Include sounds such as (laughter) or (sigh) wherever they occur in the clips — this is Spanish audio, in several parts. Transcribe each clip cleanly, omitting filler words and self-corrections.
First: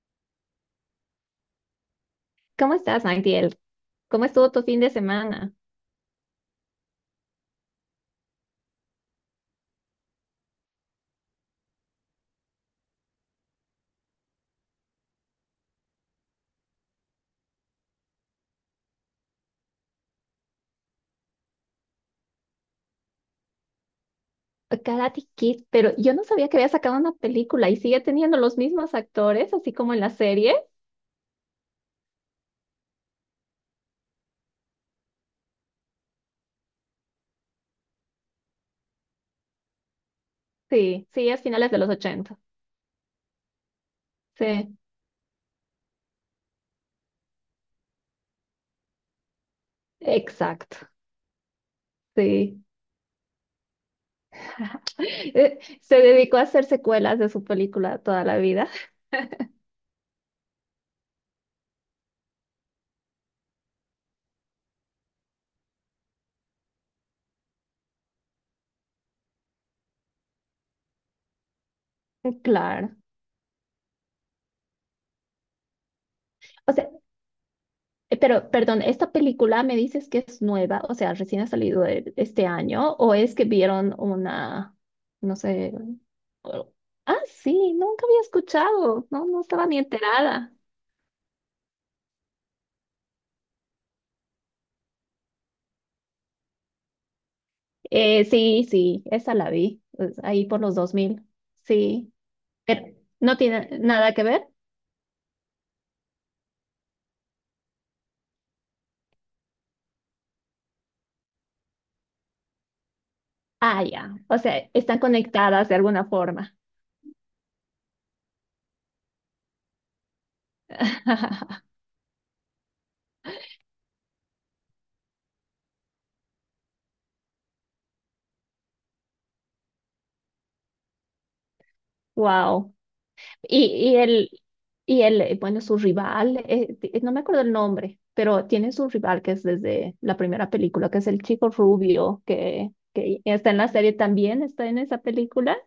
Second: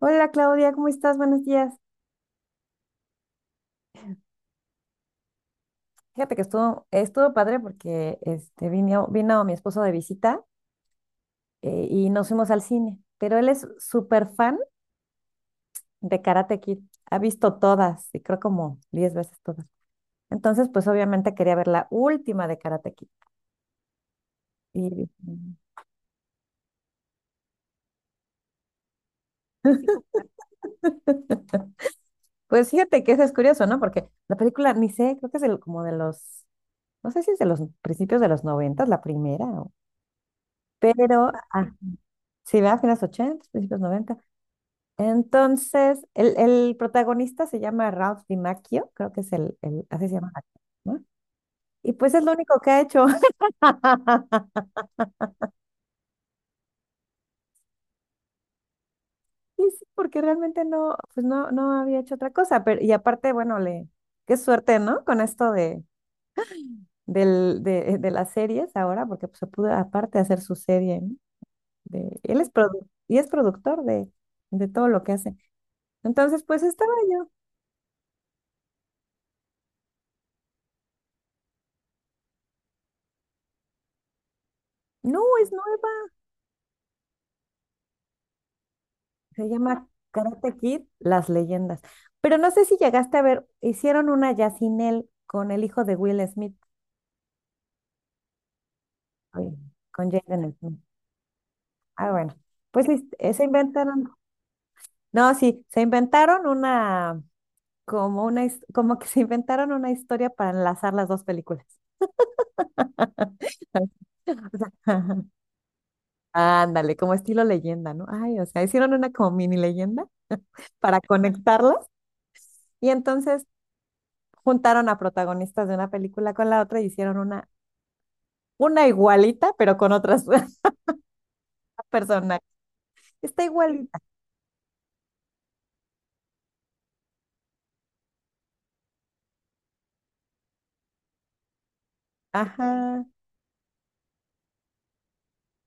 Hola Claudia, ¿cómo estás? Buenos días. ¿Cómo estás, Magdiel? ¿Cómo estuvo tu fin de semana? Fíjate que estuvo padre porque vino mi esposo de visita, y nos fuimos al cine, pero él es súper fan de Karate Kid. Ha visto todas y creo como 10 veces todas. Entonces, pues obviamente quería ver la última de Karate Kid. Y dije, Karate Kid, pero yo no sabía que había sacado una película y sigue teniendo los mismos actores, así como en la serie. (laughs) pues fíjate que eso es curioso, ¿no? Porque la película, ni sé, creo que es el- como de los, no sé si es de los principios de los noventas, la primera, Sí, sí, pero es finales de los 80. sí, va a finales 80, principios 90. Sí, Entonces, el protagonista se llama Ralph DiMacchio, creo que así se llama, el actor, exacto. ¿no? Y pues es lo único Sí. que ha hecho. (laughs) (laughs) Se dedicó a hacer secuelas de su película toda la vida. Y sí, porque realmente no había hecho otra cosa. Pero, y aparte, bueno, qué suerte, ¿no? Con esto de las series ahora, porque pues, se pudo aparte hacer su serie, ¿no? De, él (laughs) es produ- Claro. y es productor de todo lo que hace. Entonces, pues O sea, estaba yo, pero perdón, ¿esta película me dices que es nueva? O sea, recién ha salido este año, ¿o es que vieron una? no, No es sé. nueva. Oh, ah, sí, nunca había escuchado, no, no Se estaba ni llama enterada. Karate Kid, Las Leyendas. Pero no sé si llegaste a ver, hicieron una ya sin él con el hijo de Will Smith, Sí, sí, esa la con vi, con pues, ahí Jaden por los Smith. 2000, Ah, sí, bueno. pero Pues no tiene nada que ver. no, sí, se inventaron una, como que se inventaron una historia para enlazar las dos películas. Ah, (laughs) ya, o sea, están conectadas de alguna forma. Ándale, como estilo leyenda, ¿no? Ay, o sea, hicieron una como mini leyenda para (laughs) conectarlas y entonces juntaron a protagonistas de una película con la otra y hicieron una igualita, pero con otras (laughs) personas. Wow. Está Y, y igualita. el, bueno, su rival, no me acuerdo el nombre, pero tiene su rival que es desde la primera película, que es el chico rubio, Ajá. que está en la serie también, está en esa película.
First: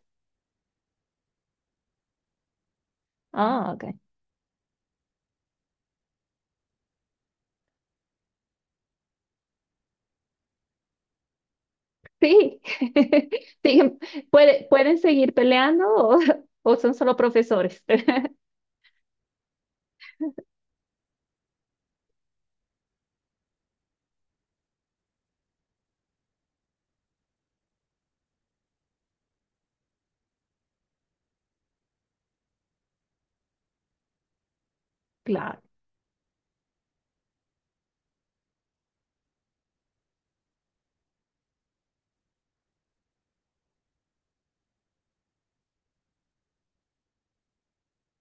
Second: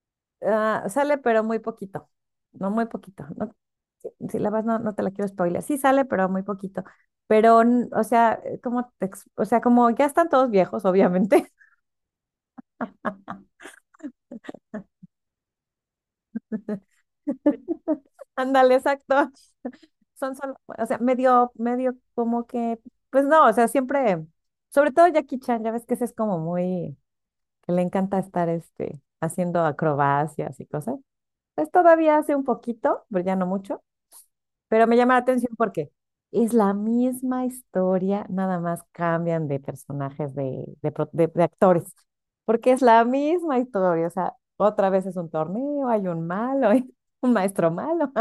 Ah, sale, pero muy poquito. No, muy poquito. No, Ah, ok. si la vas, no te la quiero spoiler. Sí sale, pero muy poquito. Pero, o sea, o sea, como ya están todos viejos, obviamente. Sí, (laughs) siguen, pueden seguir peleando, o, (laughs) o son solo profesores. (laughs) (laughs) Ándale, exacto. Son solo, o sea, medio como que, pues no, o sea, siempre, sobre todo Jackie Chan, ya ves que ese es como muy, que le encanta estar, haciendo acrobacias y cosas. Pues todavía hace un poquito, pero ya no mucho, pero me llama la atención Claro, porque es la misma historia, nada más cambian de personajes, de actores, porque es la misma historia, o sea, otra vez es un torneo, hay un malo, (laughs) un maestro malo.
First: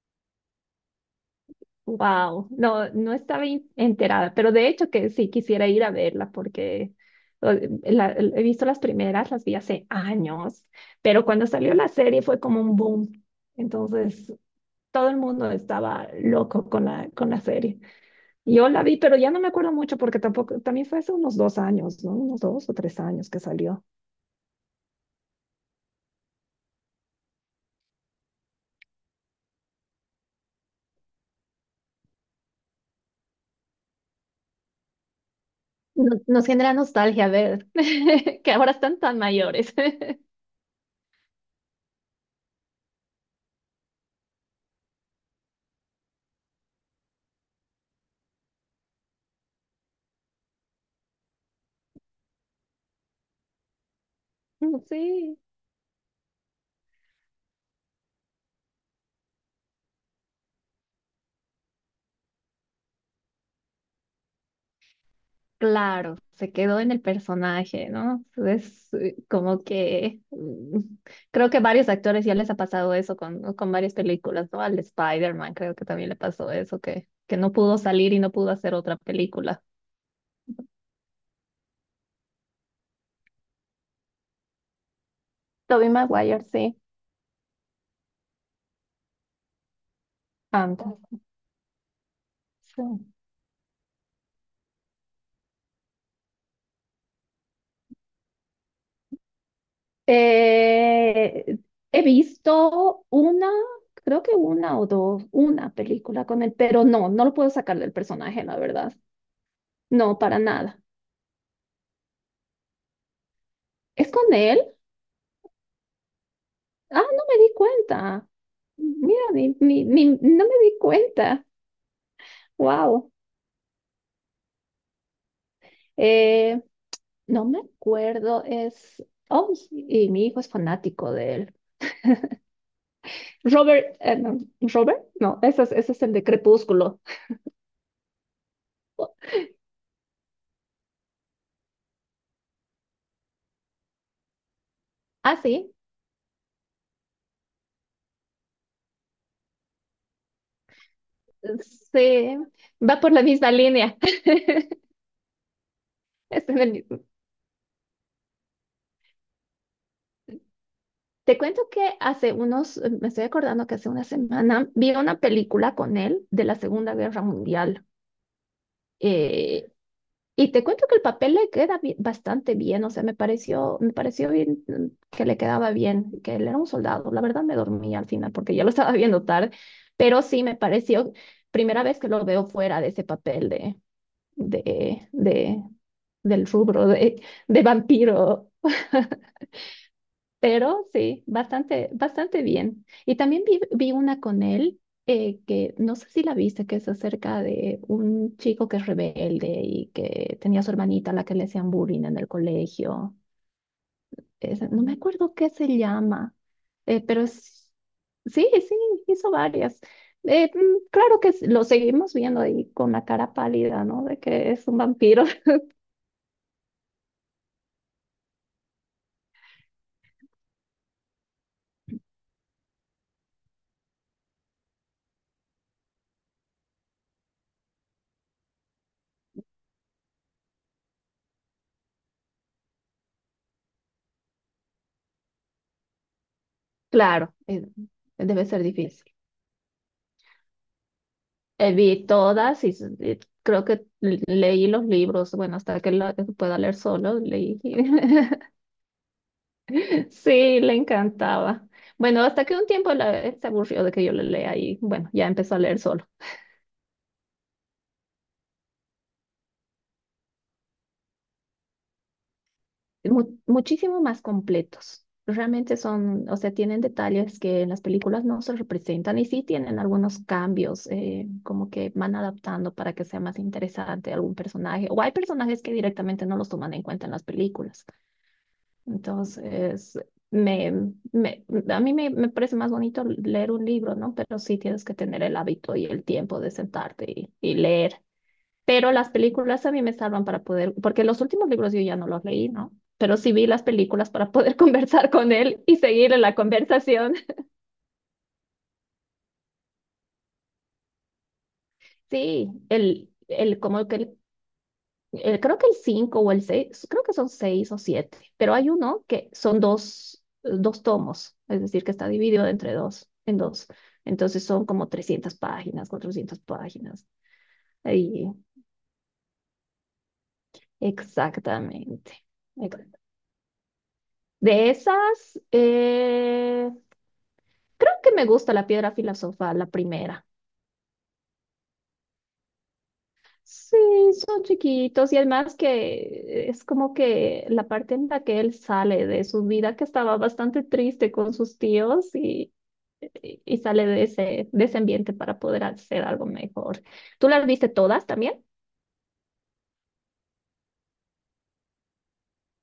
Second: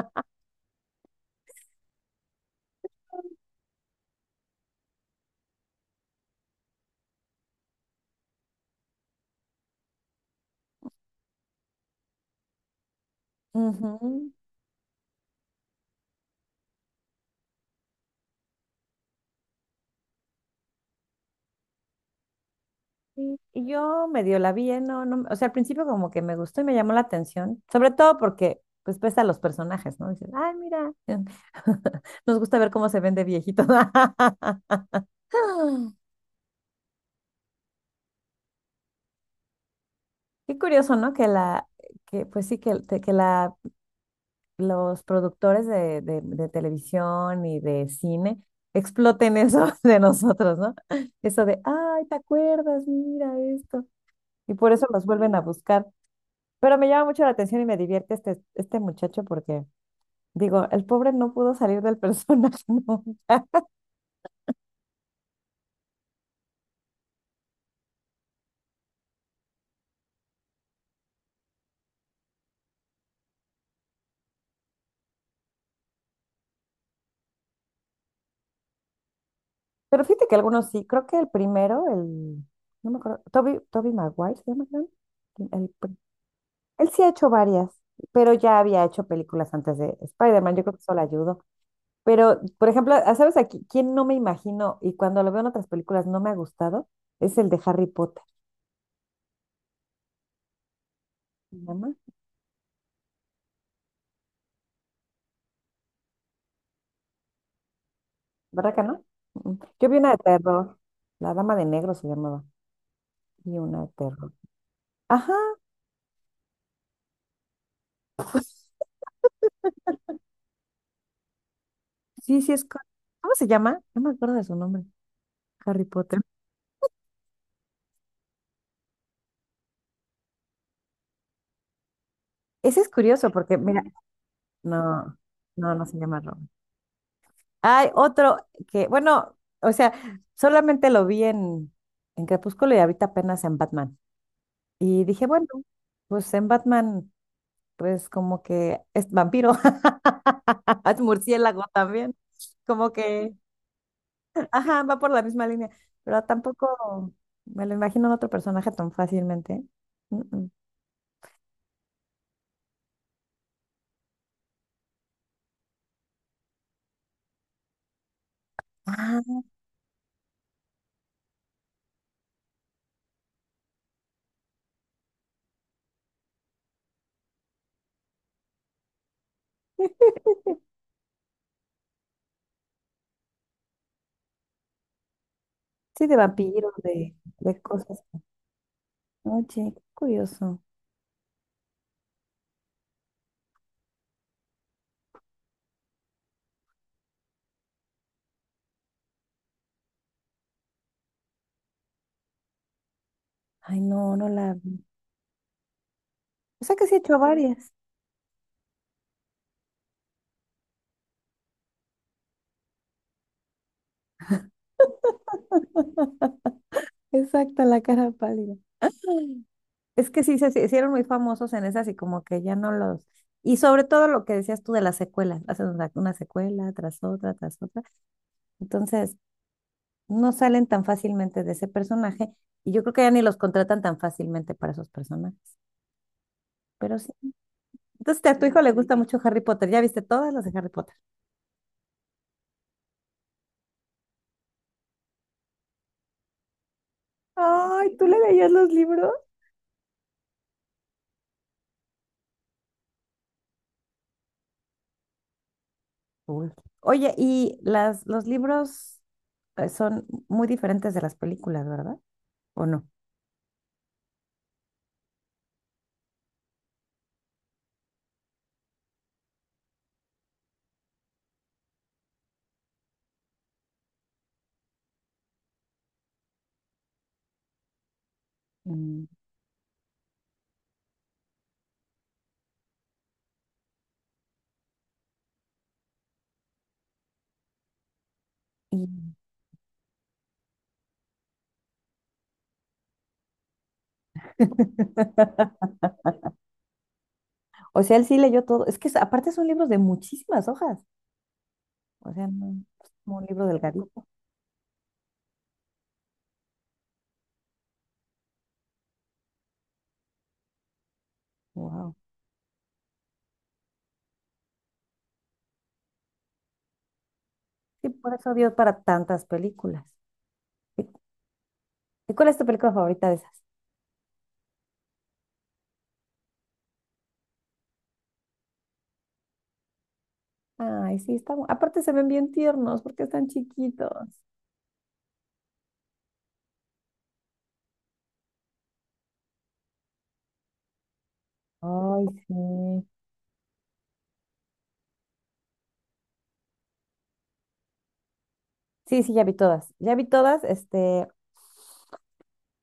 wow, no, no estaba enterada, pero de hecho que sí quisiera ir a verla porque o- he visto las primeras, las vi hace años, pero cuando salió la serie fue como un boom, Ujú. entonces todo el mundo estaba loco con la serie. Yo la vi, pero ya no me acuerdo mucho porque tampoco, también fue hace unos dos. Y yo medio la vi, ¿eh? No, no, o sea, al principio como que me gustó y me llamó la atención, sobre todo porque pues pesa los personajes, ¿no? Dices, ay, mira, (laughs) nos gusta ver cómo se ven de viejitos. (laughs) Nos genera nostalgia ver (laughs) que ahora están tan mayores. (laughs) Qué curioso, ¿no? Pues sí, que, te- que la, los productores de televisión y de cine exploten eso (laughs) de nosotros, ¿no? Eso de, ay, ¿te acuerdas? Mira esto. Y por eso los vuelven Sí, a buscar. Pero me llama mucho la atención y me divierte este muchacho porque, digo, el pobre no pudo salir del personaje (laughs) nunca. claro, se quedó en el personaje, ¿no? Es creo que varios actores ya les ha pasado eso con, ¿no? Con varias películas, ¿no? Al Spider-Man creo que también le pasó eso, que no pudo salir y no pudo hacer otra película. Pero fíjate que algunos sí. Creo que el primero, el, no me acuerdo, Toby Maguire se llama, creo. El, Tobey Maguire, sí, Él sí ha hecho varias, pero ya había hecho películas antes de Spider-Man, yo creo que eso antes. le ayudó. Pero, por Sí. ejemplo, ¿sabes aquí quién no me imagino y cuando lo veo en otras películas no me ha gustado? Es el de Harry Potter. ¿Se Eh, llama? He visto una, creo que una o dos, una película con él, pero no, no lo puedo sacar del personaje, la ¿Verdad que verdad. no? Mm, mm. Yo vi una de No, para terror, nada. La Dama de Negro se llamaba, y una de ¿Es terror. con él? Ajá, Ah, no me di cuenta. Mira, no me di cuenta. sí, sí es. Wow. ¿Cómo se llama? No me acuerdo de su nombre, Harry Potter. Eh, no me acuerdo, es... Oh, sí, y mi hijo es fanático de él. Ese es curioso porque, mira, Robert, no, Robert, no, no, no, no ese se es el llama de Ron. Crepúsculo. Hay otro que, bueno, o sea, solamente lo vi en, Crepúsculo y ahorita apenas en Batman. Y dije, Ah, bueno, sí, pues en Batman, pues como que es vampiro, (laughs) es murciélago también, sí, como va por la que, misma línea. ajá, va por la misma línea, pero Está en el mismo. tampoco me lo imagino en otro personaje tan fácilmente. Mm, mm. Te cuento que hace unos, me estoy acordando que hace una semana vi una película con él de la Segunda Guerra Mundial. Ah, Eh, y te cuento que el papel le queda bastante bien, o sea, me pareció bien, mm, que le quedaba bien, que él era un soldado. La verdad me dormí al final porque ya lo estaba viendo tarde, pero sí me pareció, primera vez que lo veo fuera de ese papel de, de, sí, de del vampiros, rubro de, de de cosas. vampiro. (laughs) Oye, qué curioso. Pero sí, bastante, bastante bien. Y también vi una con él, que no sé si la viste, que es acerca de un chico que es rebelde y que tenía a su hermanita a la que le hacían bullying en el colegio. Ay, no, no la No vi. me acuerdo qué se llama, O sea que sí he hecho pero varias. es, sí, sí, hizo varias. Claro que lo seguimos viendo ahí con la cara pálida, ¿no? De que es un vampiro. (laughs) (laughs) Exacto, la cara pálida. Mm. Es que sí, se hicieron muy famosos en esas y como que ya no los... Y sobre todo lo que decías tú de las secuelas, hacen una secuela tras otra, tras otra. Entonces, no salen tan fácilmente de ese personaje y yo creo que ya ni los contratan tan fácilmente para esos personajes. Pero sí. Claro, Entonces, a debe tu hijo ser le gusta difícil. mucho Harry Potter. ¿Ya viste todas las de Harry Potter? Vi todas y, y creo que leí los libros, bueno, hasta que la que pueda leer solo, leí. Ay, ¿tú le leías (laughs) los libros? Sí, le encantaba. Bueno, hasta que un tiempo la, se aburrió de que yo le lea y bueno, ya empezó a leer solo. Uy. Oye, y los libros son muy diferentes de las películas, ¿verdad? ¿O Muchísimo más completos. Realmente son, o sea, tienen detalles que en las películas no se representan y sí tienen algunos cambios, como que van adaptando para que sea más interesante algún personaje. O hay personajes que directamente no los toman en cuenta en las películas. no? Entonces, me parece más bonito leer un libro, ¿no? Pero sí tienes que tener el hábito y el tiempo de sentarte y leer. Y... Pero las películas a mí me salvan para poder, porque los últimos libros yo ya no los leí, ¿no? Pero sí vi las películas para poder (laughs) conversar con él y (laughs) seguir en la conversación. O sea, él sí leyó todo. Es que aparte son libros de muchísimas hojas. O sea, no Sí, es como un libro el, como que delgadito. el creo que el 5 o el seis, creo que son 6 o siete, pero hay uno que son dos, dos tomos, es decir, que Wow. está dividido entre dos, en dos. Entonces son como 300 páginas, 400 páginas. Sí, por Ahí, eso dio para tantas películas. ¿Y y exactamente. cuál es tu película Ex- favorita de esas? De esas, creo que me gusta la piedra filosofal, la primera. Ay, sí, aparte se ven bien tiernos porque están Sí, chiquitos. son chiquitos y además que es como que la parte en la que él sale de su vida que estaba bastante triste con sus Ay, tíos sí. Y sale de ese ambiente para poder hacer algo mejor. ¿Tú las viste todas también? Sí, sí, ya vi todas. Ya vi todas.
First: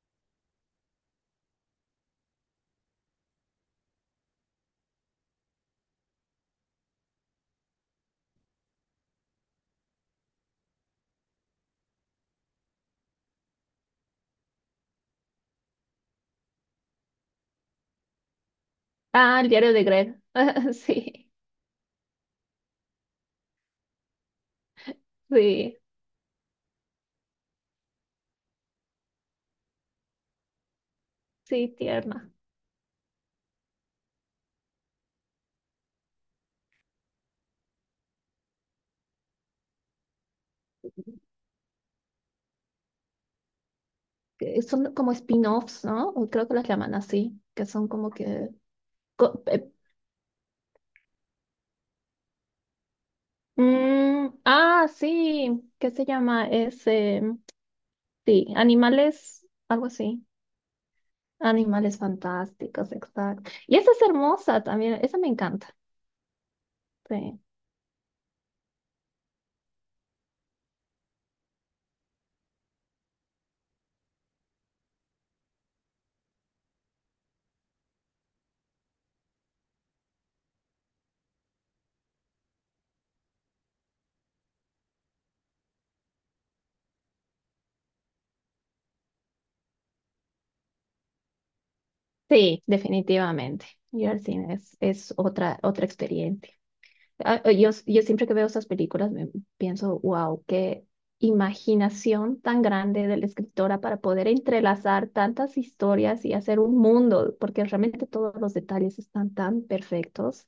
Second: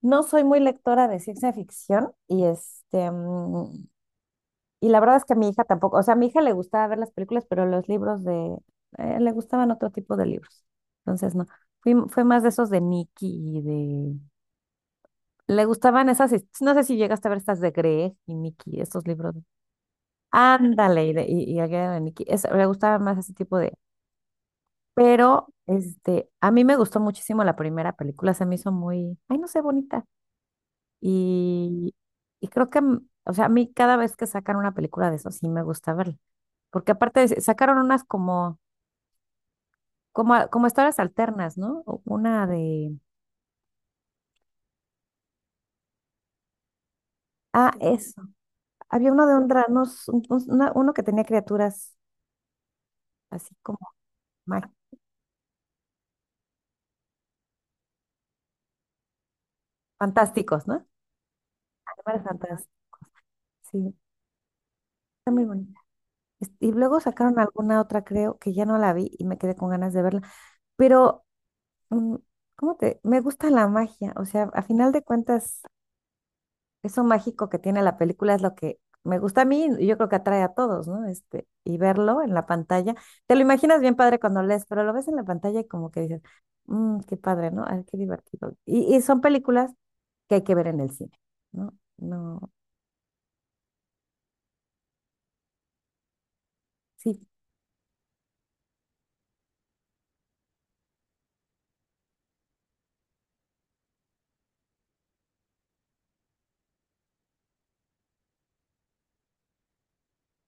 No soy muy lectora de ciencia ficción Y la verdad es que a mi hija tampoco, o sea, a mi hija le gustaba ver las películas, pero los libros le gustaban otro tipo de libros. Entonces, no, fue más de esos de Nicky y de... Le gustaban no sé si llegaste a ver estas de Greg y Nicky, estos libros. Ah, el diario de Greg. (laughs) Ándale, y, de- Sí, y, y aquella de Nicky, le gustaba más ese tipo de... Pero, sí, a mí me gustó muchísimo la primera película, se me hizo muy, ay, no sé, bonita. sí, Y, tierna. y creo que, o sea, a mí cada vez que sacan una película de eso, sí me gusta verla. Porque aparte sacaron unas como, como historias alternas, ¿no? Una de... ¿Que son como spin-offs, ¿no? O creo que las llaman así, que Ah, son como eso. que... Había uno de co- eh, uno que tenía criaturas así como mag- ah, sí, ¿qué se llama? Es, sí, animales, algo así. fantásticos, ¿no? Animales Animales fantásticos. fantásticos, exacto. Y esa Sí, es hermosa también, esa me está muy encanta. bonita. Y luego sacaron Sí. alguna otra, creo, que ya no la vi y me quedé con ganas de verla. Pero, mm, ¿cómo te? Me gusta la magia. O sea, a final de cuentas eso mágico que tiene la película es lo que me gusta a mí y yo creo que atrae a todos, ¿no? Y verlo en la pantalla, te lo imaginas bien padre cuando lees, pero lo ves en la pantalla y como que dices, "Mm, qué padre, ¿no? Ay, qué divertido". Y son películas que hay que ver en el cine, ¿no? No, Sí, definitivamente. Ir al cine es otra, otra experiencia. sí. Yo siempre que veo esas películas me pienso, wow, qué imaginación tan grande de la escritora para poder entrelazar tantas historias y hacer un mundo, porque realmente todos los detalles están tan perfectos.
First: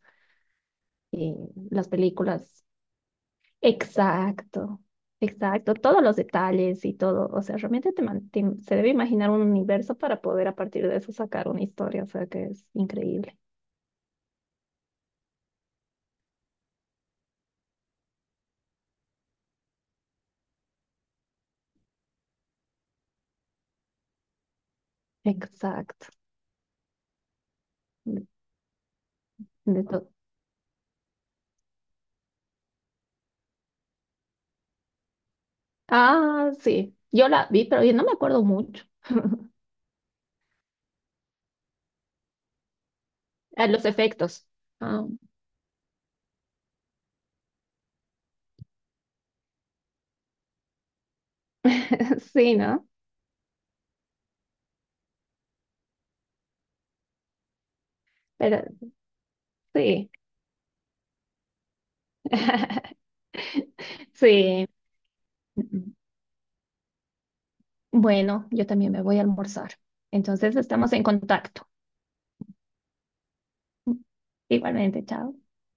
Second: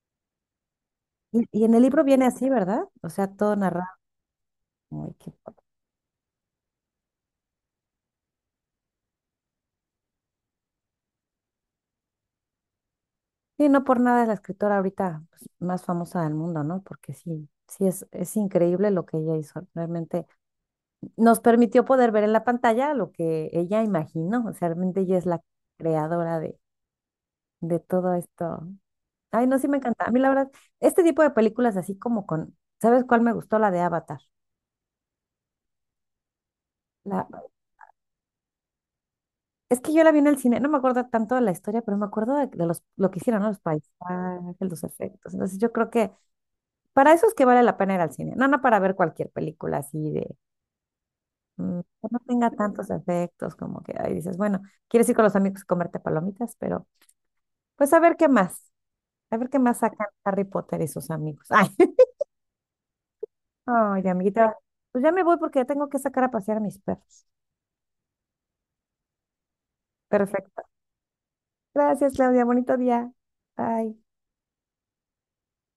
Y Y en el las libro viene así, películas, ¿verdad? O sea, todo narrado. exacto, Ay, qué padre. exacto, todos los detalles y todo, o sea, realmente te, se debe imaginar un universo para poder a partir de eso sacar una historia, o sea, que es increíble. Sí, no por nada es la escritora ahorita pues, más famosa del mundo, ¿no? Porque sí, sí es increíble lo que ella hizo. Realmente nos permitió poder ver en la pantalla lo que ella imaginó, o sea, realmente ella es la Exacto. creadora de todo De, esto. Ay, no, sí me de encanta. todo. A mí la verdad, este tipo de películas así como con, ¿sabes cuál me gustó? La de Avatar. Ah, sí. La, Yo la vi, pero yo no me acuerdo mucho. (laughs) es que yo la vi en el cine, no me acuerdo tanto de la historia, pero me acuerdo lo que hicieron, ¿no? Los Ah, los paisajes, efectos. los Ah, efectos. Entonces yo creo que para eso es que vale la pena ir al cine, no, para ver cualquier película así que no (laughs) tenga sí, ¿no? tantos efectos, como que ahí dices, bueno, quieres ir con los amigos a comerte palomitas, pero pues a ver qué Pero más. A ver qué más sacan sí. Harry Potter y sus amigos. Ay, (laughs) (laughs) ay, amiguita. Sí. Pues ya me voy porque Mm, ya tengo mm. que sacar a pasear a mis perros. Bueno, yo también me voy a almorzar. Entonces Perfecto. estamos en contacto. Gracias, Claudia. Bonito día. Bye. Igualmente, chao.